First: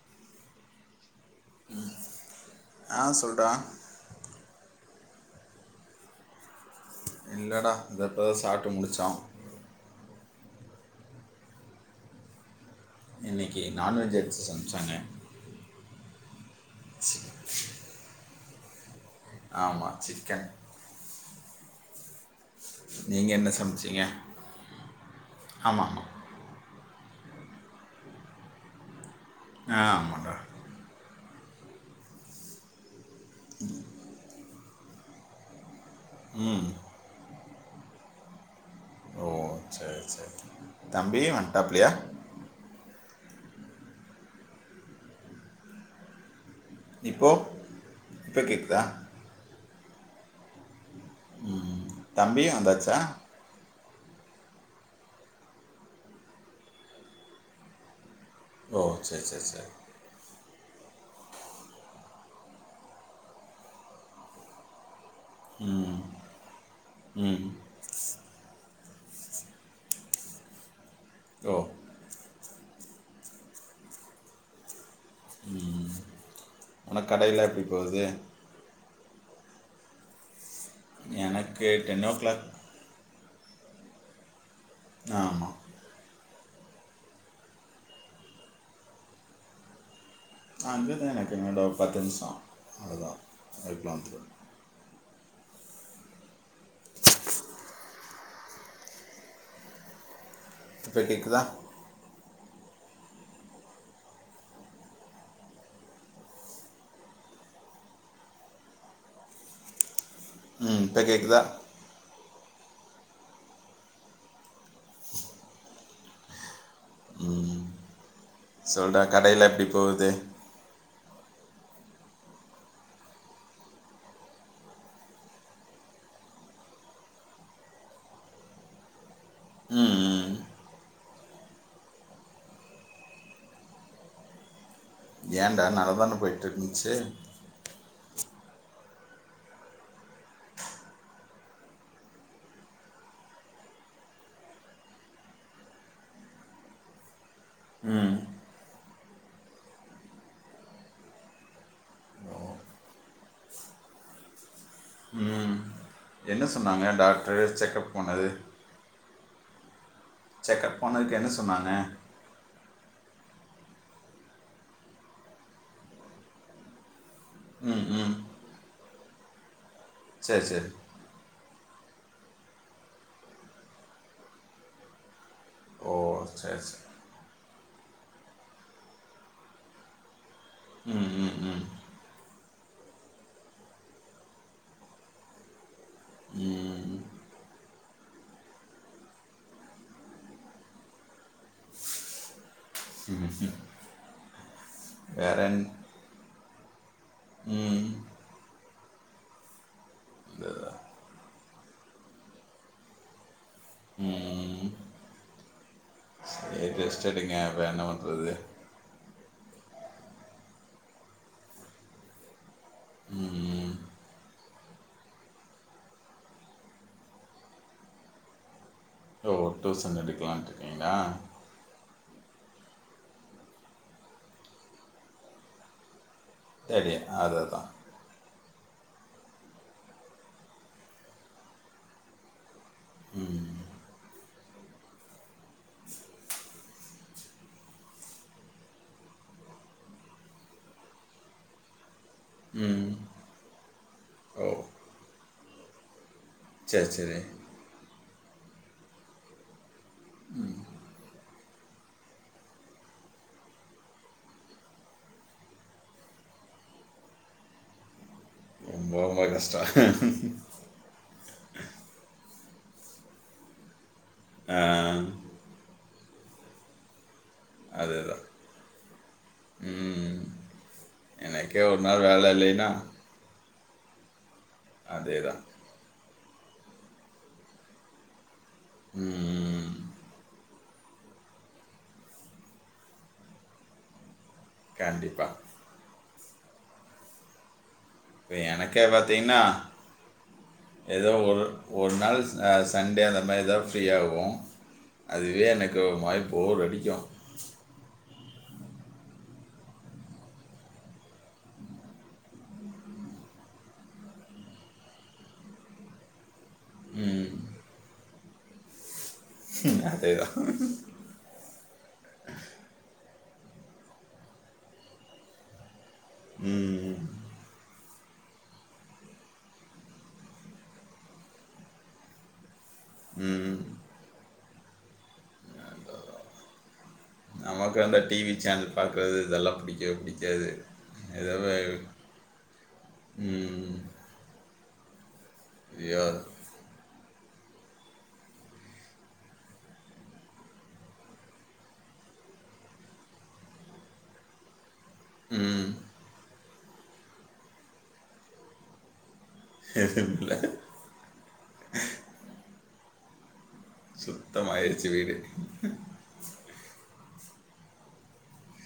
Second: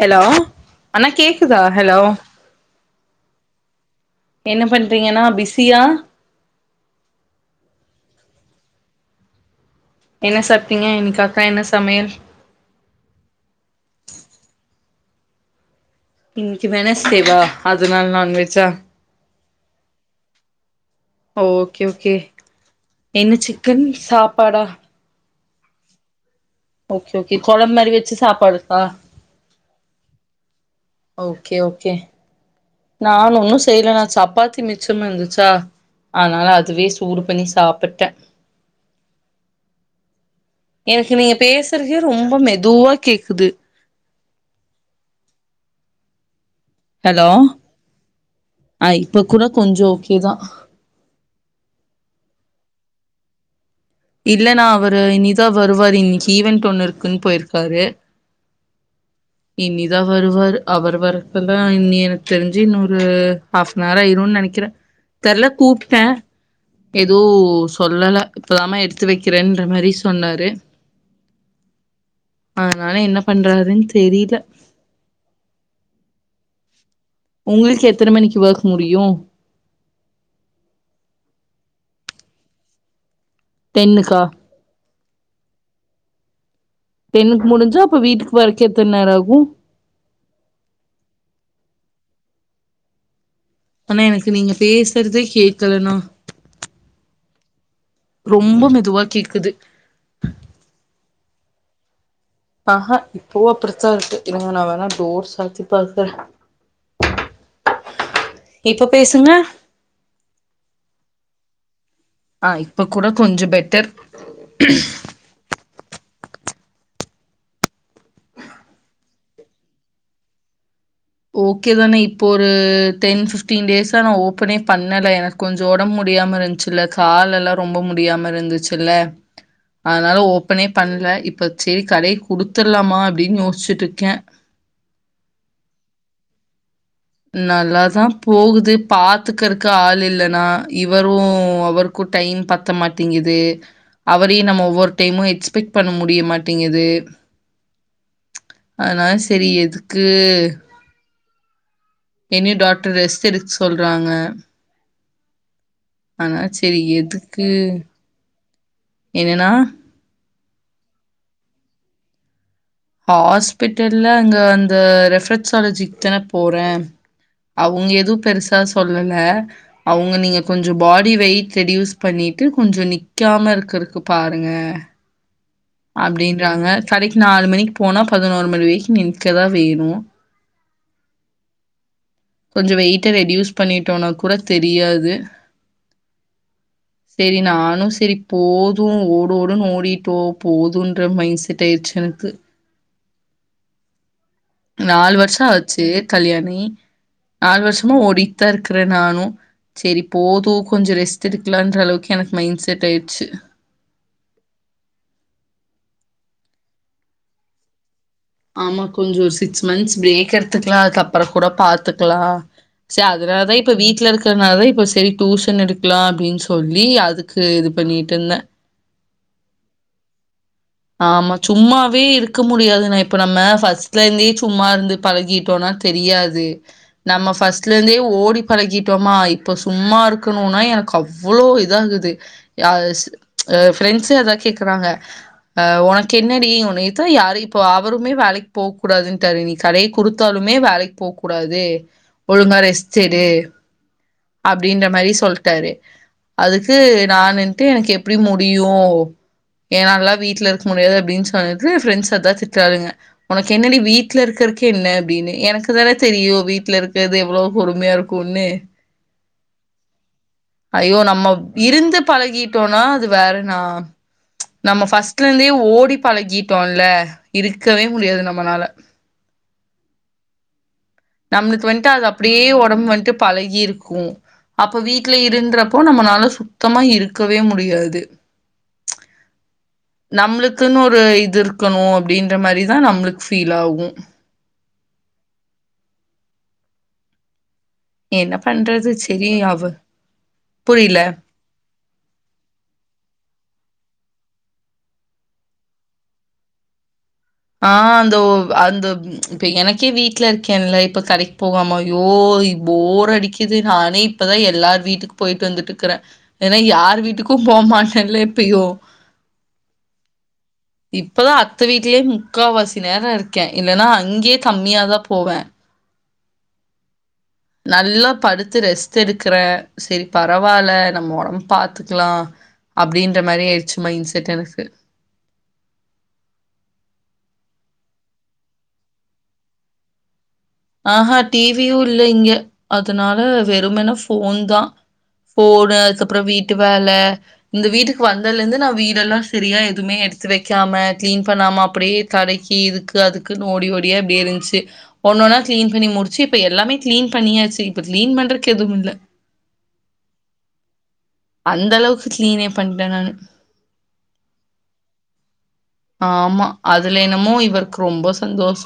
Hello அண்ணா கே ஆஹ சொல்டா என்ன பண்றீங்கன்னா பிஸியா இல்லடா இத எப்போத சாட்டு முடிச்சோ என்ன சாப்பிட்டீங்க இனைக்கு அக்கா என்ன சமையல் இன்றைக்கு நான்வெஜ் எடுத்து செமைச்சாங்க இனக்கு வெனஸ்டே வா அதனால நான்வெஜ் ச்சா ஆமா சிக்கே ஓகே ஓகே நீங்கள் என்ன சிக்கன் சமைச்சீங்க சாப்பாடா ஆமாம் ஓகே ஓகே கொழம்பு மாரி வச்சு சாப்பாடுக்கா ஆமாட ஓகே ஓகே நான் ஒன்னும் செய்யல நான் சாப்பாத்தி மிச்சமா இருந்துச்சா அதனால ம் அதுவே சூடு பண்ணி சாப்பிட்டே ஓ சரி சரி எனக்கு தம்பி நீங்க வந்துட்டாப்லையா பேசுறது ரொம்ப மெதுவா கேக் விது [inaudible] ஹலோ இப்போ இப்போ கேட்குதா அஹ் இப்ப கூட கொஞ்சம் ஓகே தா தம்பி வந்தாச்சா இல்லன்னா அவரு இனிதா வருவாரு இன்னக்கி ஈவண்ட் ஒன்னு இருக்குன்னு போயிருக்காரு ஓ சரி சரி சரி இனிதா வருவாரு அவர் வரக்கெல்லாம் இன்ன எனக்கு தெரிஞ்சு இன்னொரு ஹாப் அனர் ஆயிரும்னு நினைக்கிறேன் தெரில கூப்பிட்டேன் ஏதோ ம் சொல்லலை இப்பதாம எடுத்து வைக்கிறேன்ற மாதிரி சொன்னாரு ஓ [inaudible] ஆஹ் அதுனால என்ன பண்றாரூனு தெரியல உம் [inaudible] உங்களுக்கு எத்தனை மணிக்கு ஒர்க் மு முடியும் எனக்கு டென் ஓ க்ளாக் டென்னுக்கா ஆமா [inaudible] முடிஞ்சா அப்ப வீட்டுக்கு வர எத்தனநேரம் ஆகும் அ அஞப தனக்கங்கட பத் [unintelligible] த நிசம் அழுதான் அண்ணே எனக்கு நீங்க பேச றதே கேக்கலண்ணா. ரொம்ப மெதுவா கேக்குது. இப்ப கேக்குதா? ஆஹா இப்பவு அப்படித்தா இருக்கு. இருங்க நா வேண்ணா டோர் சாத்தி பாக்குறே. இப்ப பேசுங்க. ம் இப்ப கேக்குதா? ஆ இப்ப கூட கொஞ்சம் பெட்டர். ம் சொல்றா கடையெல்லா எப்டி போகுது? ஓகேதாண்ணே இப்ப ஒரு டென் ஃபிஃப்டீன் டேஸா நா ஓப்பனே பண்ணல. எனக்கு கொஞ்சோ ஒடம்பு முடியாம இருந்துச்சுல்ல கால் எல்லா ரொம்ப முடியாம இருந்துச்சுல்ல ம் அதனால ம் ஓப்பனே பண்ல. இப்ப சேரி கடைய குடுத்துறலாமா அப்டின்னு யோசிச்சுட்ருக்கே. ஏண்டா நல்லாதான போய்ட்ருந்துச்சு? நல்லாதா போகுது. பாத்துக்கறக்கு ஆள் இல்லண்ணா. இவரும் அவருக்கும் டைம் பத்த மாட்டேங்குது. அவரையு நம்ம ஒவ்வொரு டைமு எக்ஸ்பெக்ட் பண்ண முடிய மாட்டேங்குது. ம் அதனால செரி எதுக்கு ஓ. என்னயு டாக்டர் ரெஸ்ட் எடுக்க சொல்றாங்க. ம் என்ன அதனால சரி சொன்னாங்க டாக்ட்ரு செக்அப் போனது? என்னண்ணா? செக்அப் போனதுக்கு என்ன சொன்னாங்க? ஹாஸ்பிட்டல்ல அங்க அந்த ரெஃப்லக்சாலஜிக்குதான போறே ம் அவுங்க ம் எதவு பெருசா சொல்லல. அவுங்க நீங்க சரி சரி கொஞ்ச பாடி வெயிட் ரெடியூஸ் பண்ணிட்டு கொஞ்ச நிக்காம இருக்குறக்கு பாருங்க ஓ சரி அப்டின்றாங்க. சரி கடைக்கி நாலு மணிக்கி போனா பதனோரு மணி வரைக்கி நிக்கதா வேணு. ம் ம் ம் கொஞ்ச வெயிட்ட ரெடியூஸ் பண்ணிட்டோனா கூட தெரியாது. ம் செரி நானு செரி போது ஓடு ஓடுன்னு ஓடிட்டோ போதும்ன்ற மைண்ட் செட் ஆயிருச்சு எனக்கு. நாலு வேற வருஷோ என் ஆச்சு கல்யாணோ ஆயி. நாலு ம் வருஷமா ஓடிட்தா இருக்கறே நானு. செரி போது கொஞ்சோ ரெஸ்ட் எடுக்கலான்ற அளவுக்கு எனக்கு மைண்ட் செட் ஆயிட்ச்சு. ம் சேரி ரெஸ்ட் எடுங்க வேற என்ன பண் ஆமா கொஞ்சோ சிக்ஸ் மந்த்த்ஸ் பிரேக் எடுத்துக்கலா அதுக்கப்புறோ கூட பாத்துக்கலா செரி அதனாலதா இப்ப ம் வீட்ல இருக்கறனாலதா இப்ப செரி டியூஷன் எடுக்லா அப்டின்னு சொல்லி அதுக்கு இது பண்ணிட்டு இருந்தே. ஓ டூஷன் எடுக்கலாண்ட்டு ஆமா சும்மாவே இருக் க முடியாதுண்ணே. இப்ப நம்ம ஃபஸ்ட்ல இருந்தே சும்மா இருந்து பழகிட்டோன்னா தெரியா து சரி நம்ம அதுதான் ஃபஸ்ட்ல இருந்தே ஓடி பழகிட்டோமா இப்ப சும்மா இருக்கணுன்னா எனக்கு அவ்ளோ இது ஆகுது யாராச்சு ஆ ஃப்ரெண்ட்ஸே அதா கேக்குறாங்க ஆ உனக்கு என்னடி உனக்குதா யாரு இப்போ அவருமே வேலைக்கு போக கூடாதுன்ட்டாரு. நீ கடைய குடுத்தாலுமே வேலைக்கு போகக் கூடாது ஒழுங்கா ம் ரெஸ்ட் எடு ஓ அப்டின்ற மாரி சொல்ட்டாரு. அதுக்கு சரி நா சரி இருன்ட்டு எனக்கு எ ப்டி முடியு ஏ நா எல்லா வீட் வீட்டுல இருக்க முடியாது அப்படின்னு சொல்லிட்டு ப்ரெண்ட்ஸ் அதான் திட்டுளுங்க உனக்கு என்னடி வீட்டுல இருக்கறக்கு என்ன அப்படின்னு எனக்கு தானே தெரியும் வீட்டுல இருக்கிறது எவ்வளவு கொடுமையா இருக்கும் ரொம்ப ரொம்ப கஷ்டம் [inaudible] ஐயோ நம்ம இருந்து பழகிட்டோம்னா அது வேறனா ஆ நம்மப ஃபர்ஸ்ட்ல இருந்தே ஓடி பழகிட்டோம்ல்ல இருக்கவே முடியாது அதேதான். நம்மனால ம். எனக்கே நம்மளுக்கு ஒரு வந்துட்டு நாள் அது வேலை அப்படியே இல்லைன்னா, உடம்பு வந்துட்டு பழகி இருக்கும் அப்ப வீட்ல அதேதான். இருன்றப்போ நம்ம நாலு சுத்தமா இருக்கவே முடியாது ம். நம்மளுக்குன்னு ஒரு இது இருக்கணும் அப்படின்ற மாதிரிதான் நம்மளுக்கு ஃபீல் ஆகும் கண்டிப்பா என்ன எனக்கே பண்றது செரி பாத்திங்கனா அவ புரில எதோ ஒரு ஒரு நாள் சண்டே அந்த மாரி ஏதோ ஃப்ரீயாகும் அதுவே எனக்கு வாய்ப்போ அடிக்கும் ஆஹ் அ அந்த இப்ப எனக்கே வீட்டுல இருக்கேன்ல்ல இப்ப கடைக்கு போகாம யோ போர் அடிக்குது நானே இப்பதான் எல்லார வீட்டுக்கு போயிட்டு வந்துட்டு இருக்கிறேன் ஏன்னா யார் ம். வீட்டுக்கும் போமட்டேன்ல்ல இப்பயோ அதேதான் இப்பதான் அத்த வீடலேயே முக்கால்வாசி நேரம் இருக்கேன் இல்லைன்னா அங்கேயே கம்மியாதான் போவேன் ம். நல்லா படுத்து ரெஸ்ட் எடுக்கறேன் சரி பரவாயில்ல நம்ம உடம்பு பாாரத்துக்கலாம் அப்படின்ற மாதிரி ம். ஆயிடுச்சு மைண்ட செட் எனக்கு நமக்கு வந்த டிவி சேனல் பார்க்குறது இதெல்லாம் புடிக்கவே புடிக்காது ஹஹா டிவியு இல்ல இங்க அதுனால ம். வெறுமென ஃப்போன் தா போனு ஐயோ! அதுக்கபுறம் வீட்டு வேலை இந்த வீட்டுக்கு வந்ததுல இருந்து நான் வீடெல்லாம் சரியா எதுவுமே எடுத்து வைக்காம கிளீன் பண்ணாம அப்படியே தடைக்கு இதுக்கு அதுக்குன்னு ஓடி ஓடியா எப்படியே இருந்துச்சு ஒன்னொன்னா ம். கிளீன் பண்ணி முடிச்சு இப்ப எல்லாமே கிளீன் பண்ணியாச்சு இப்ப கிளீன் பண்றதுக்கு எதுவும் இல்ல [inaudible] அந்த அளவுக்கு கிளீனே பண்ணிட்டேன் நானு ஆயிருச்சு வீடு ஆமா அதுல என்னமோ இவருக்கு ரொம்ப சந்தோஷ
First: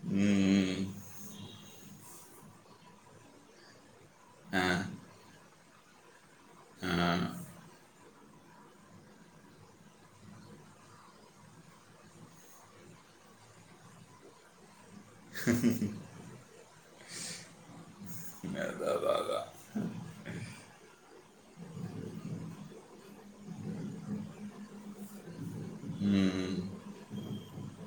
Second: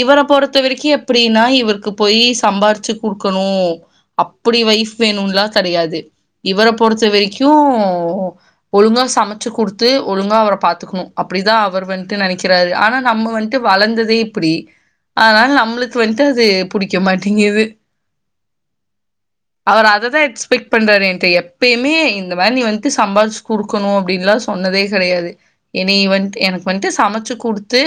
இவர பொறுத்த ம் வரிக்கு எப்டினா இவருக்கு போய் சம்பாரிச்சு குடுக்கணு அப்படி ஆ வைஃப் வேணுலா கெடயாது இவர பொறுத்த வரிக்கு ஒழுங்கா சமச்சு குடுத்து ஒழுங்கா அவர பா அப்படிதான் அவர் வந்துட்டு நினைக்கிறாரு ஆனா நம்ம வந்துட்டு வளர்ந்ததே இப்படி ஆனால நம்மளுக்கு வந்துட்டு அது புடிக்க மாட்டுங்குது அதான் அதான் அதான் அவர் அததா எக்ஸ்பெக்ட் பண்றாரு என்ட எப்பய்மே இந்த மாரி நீ வந்துட்டு சம்பாரிச்சு குடுக்குணு அப்டின்லா சொன்னதே கெடையாது என்னை வந்து ம் எனக்கு வந்துட்டு சமைச்சு கொடுத்து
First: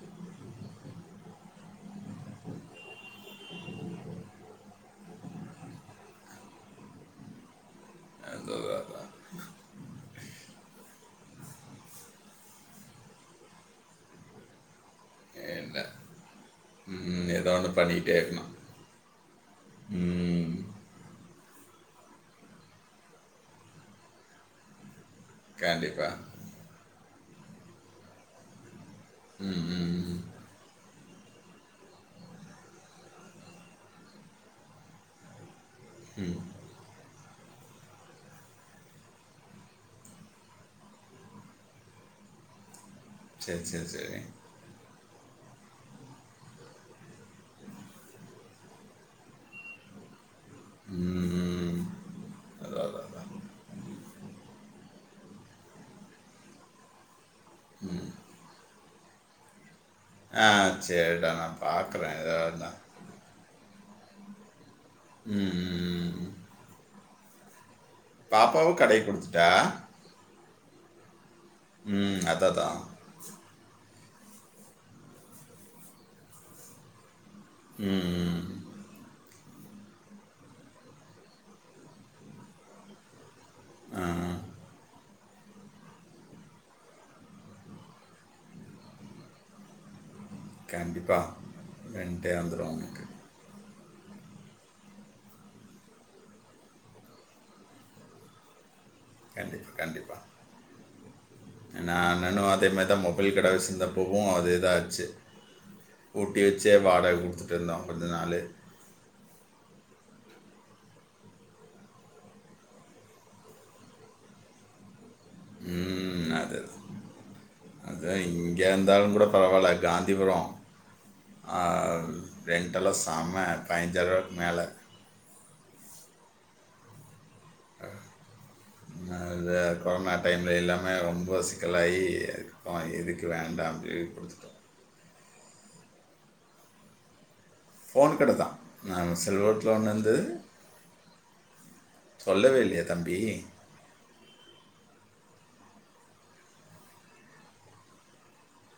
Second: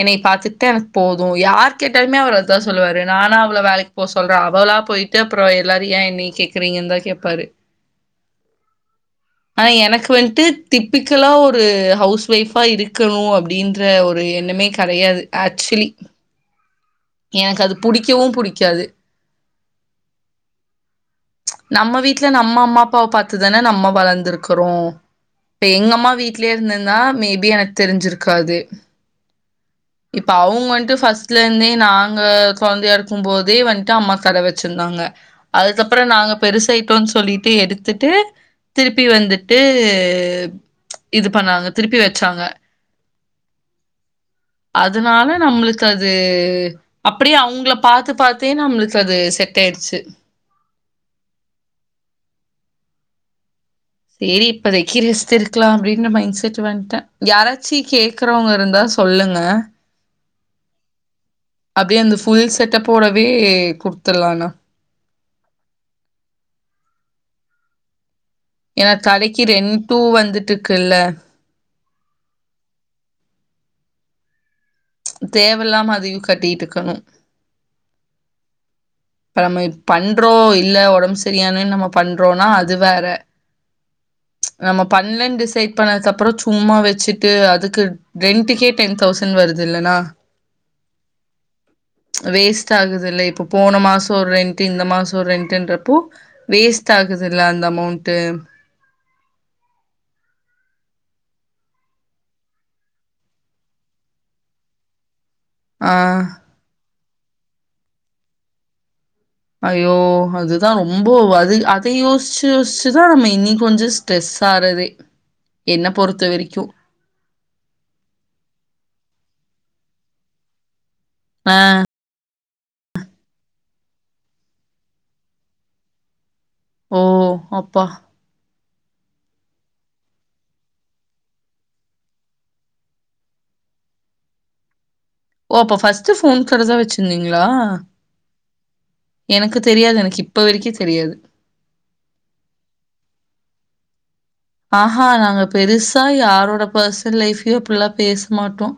என்னை பார்த்துட்டு தான் எனக்கு போதும் யார் கேட்டாலுமே அவர்தான் சொல்லுவாரு நானா அவளோ வேலைக்கு போக சொல்றேன் அவளா போயிட்டு அப்புறம் எல்லார ஏன் என்னை கேக்குறீங்கன்னு தான் கேட்பாரு அதான் அதான் அதான் ஹ் எனக்கு வந் திப்பிக்கலா ஒரு ஹவுஸ் லைஃப்பா இருக்கணு அப்டின்ற ஒரு எண்ணமே கடையாது ஆச்சலி உம் உ ஏதோ ஒண்ணு பண்ணிட்டே இருக்கலாம் புடிக்காது. உம் நம்ம வீட்ல நம்ம அம்மா அப்பாவ பாத்துதானே நம்ம வளர்ந்துருக்குறோ இப்ப கண்டிப்பா எங்கம்மா வீட்டிலே இருந்த நா மே பி எனக்கு தெரிஞ்சிருக்காது ம் ம் ம். இப்ப அவுங்கந்துட்டு ஃபஸ்ட்லந்தே நாங்க கொழந்தையா இருக்கு போதே வந்ட்டு அம்மா கட வச்சிருந்தாங்க அதுக்கப்பற நாங்க ம் பெருசாய்டோனு சொல்லிட்டு எடுத்துட்டு திருப்பி வந்துட்டு இது பண்ணாங்க திருப்பி வச்சாங்க சரி சரி சரி அதனால நம்மளுக்கு அது அப்படியே அவங்கள பாத்து பாத்தே நம்மளுக்கு அது செட் ஆயடுச்சு ம் அதான் அதான் அதான் சரி இப்பதைக்கு ரெஸ்ட் இருக்கலாம் அப்படின்ற மைண்ட்செட் வந்துட்டேன் யாராச்சி கேக்குறவங்க இருந்தா சொல்லுங்க ஆஹ் சரி அப்படியே அந்த ஃபுல் செட்டப்போடவே குடுத்துலாம்ன்னு உம் உம் உம் பாப்பாவும் கடை கடைக்கு கொடுத்துட்டா ரெண்டூ வந்துட்டுருக்குல்ல உம் அததான் தேவல்லாம அதையும் கட்டிட்டுயிருக்கணும் உம் நம்ம பண்றோம் இல்ல உடம்பு சரியானு நம்ம பண்றோம்னா அது வேற நம்ம பண்ணலன்னு டிசைட் பண்ணதுக்கு அப்புறம் சும்மா வச்சுட்டு அதுக்கு ரென்டுக்கே டென் தௌசண்ட் வருது இல்லனா கண்டிப்பாக ரெண்டே வேஸ்ட் வந்துடும் உனக்கு ஆகுதுல்லலை இப்ப போன மாச சோ ரெண்ட்டு இந்த மாச ரெண்ட்டுன்றப்போ வேஸ்ட் ஆகுதல்ல அந்த அமோண்ட்டு கண்டிப்பா நாங்களும் அந்தமாரி தான் மொபைல் கட வசிச்ருந்தப்பவும் அதே தான் ஆச்சு ஆ பூட்டி வச்சே வாடக குடுத்து இருந்தோம் கொஞ்சநாளு அயோ அதுதான் ரொம்ப அது அதை யோசிச்சு யோசிச்சுதான் நம்ம இன்னி கொஞ்சம் ச்டாரெஸ் ஆகுதே என்ன பொறுத்த வரைக்கும் அதன் இங்கே இருந்தாலும் கூட பரவாயில்ல காந்திபுரம் ஆ [unintelligible] ரெண்டல சாமை பாய்சறுக்கு மேலே ஓ அப்பா கொரோனா டைம்ல எல்லாமே ரொம்ப சிக்கலாகி அது இதுக்கு வேண்டாம் அப்பட கொடுத்துட்டோம் ஓ அப்போ ஃபஸ்ட் போன் கடைத வைச்சுயிருந்திகளா வச்சிருந்தீங்க போன் கடை தான் நான் எனக்கு செல்வரத்தில் ஒன்ன தெரியாது. எனக்கு இருந்தது இப்ப வரைக்கும் தெரியாது. சொல்லவே இல்லையா தம்பி ஆஹா நாங்க பெருசா யாரோட பர்சனல் லைஃபையும் இப்பல்லாம் பேசமாட்டோம்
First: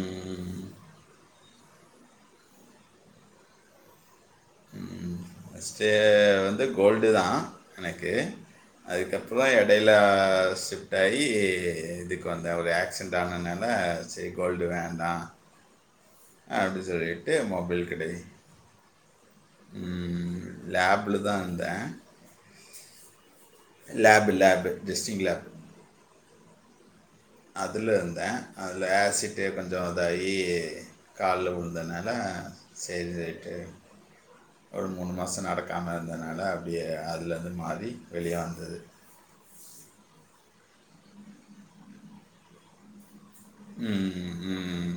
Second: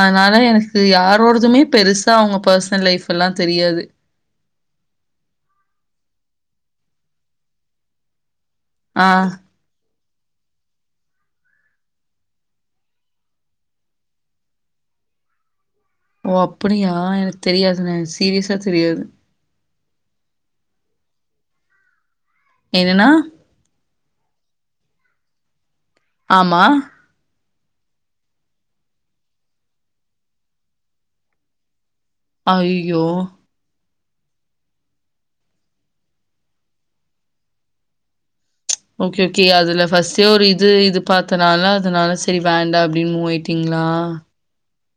அதனால எனக்கு யாரோ ஒருதுமே பெருசா அவங்க பர்சனல் லைஃப் எல்லாம் தெரியாது பஸ்ட்டு வந்து கோல்டு தான் எனக்கு ஆ. அதுக்கப்புறம் தான் இடையில தெ ஷிஃப்ட் ஆகி இதுக்கு வந்த ஒரு ஆக்சிடென்ட் ஆனனால செரி கோல்டு வேன்டா ஓ அப்படியா எனக்கு தெரியாது நை சீரியஸா தெரியாது லேப்ல தான் இருந்தேன் என்னன்னா லாப் லாப்டிஸ்ட்லப [inaudible] மா அதல இருந்தேன் அதில் ஆசிட்டு கொஞ்சம் இதாகி காலில் விழுந்தேன ஐயய்யோ! சரி செய்துட்டு [inaudible] ஒரு மூணு மாச நடக்காம இருந்ததுனால அப்படியே அதுல வந்து மாறி வெளியாக ஓகே ஓகே அதுல ஃபர்ஸ்ட்டே ஒரு இ து இது பாத்தனாலதா அதனால சரி வேண்டா அப்டின்னு மூவாயிட் ம் ம்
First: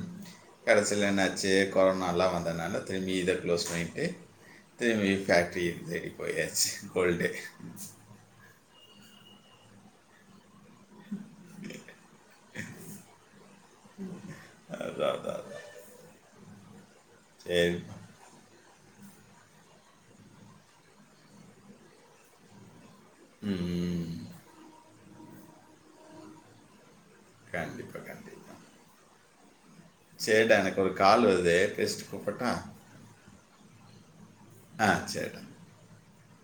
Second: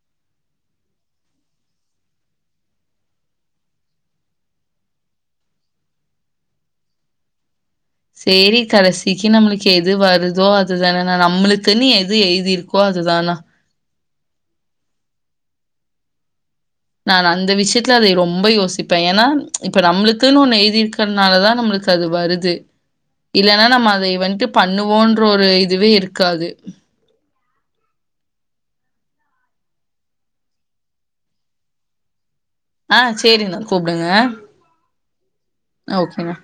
கடைசில என்னாச்சு கொரோனால்லா வந்ததுனால திரும்பி இத க்ளோஸ் பண்ணிட்டு திரும்பி ஃபேக்ட்ரிய தேடி போயாச்சு ஓல்டு சேரி கடைசிக்கி நம்மளுக்கு எது வருதோ அதுதானண்ணா நம்ளுக்குன்னு எது எழுதிருக்கோ அதுதாண்ணா அதா அதா அதா நானு அந்த விஷயத்துல அது ரொம்ப யோசி ப்பே ஏன்னா இப்ப நம்மளுக்குன்னு ஒண்ணு எழுதிருக்கிறனாலதா நம்மளுக்கு அது வருது ம், இல்லன்னா நம்ம ம். அதய வன்ட்டு பண்ணுவோன்ட் டு ஒரு இதுவே இருக்காது. கண்டிப்பா கண்டிப்பா. சேரிடா எனக்கு ஒரு கால் வருது பேசிட்டு கூப்பட்டா? ஆ சேரிண்ணா கூப்டுங்க. ஆ சேரிடா. ஓகேண்ணா.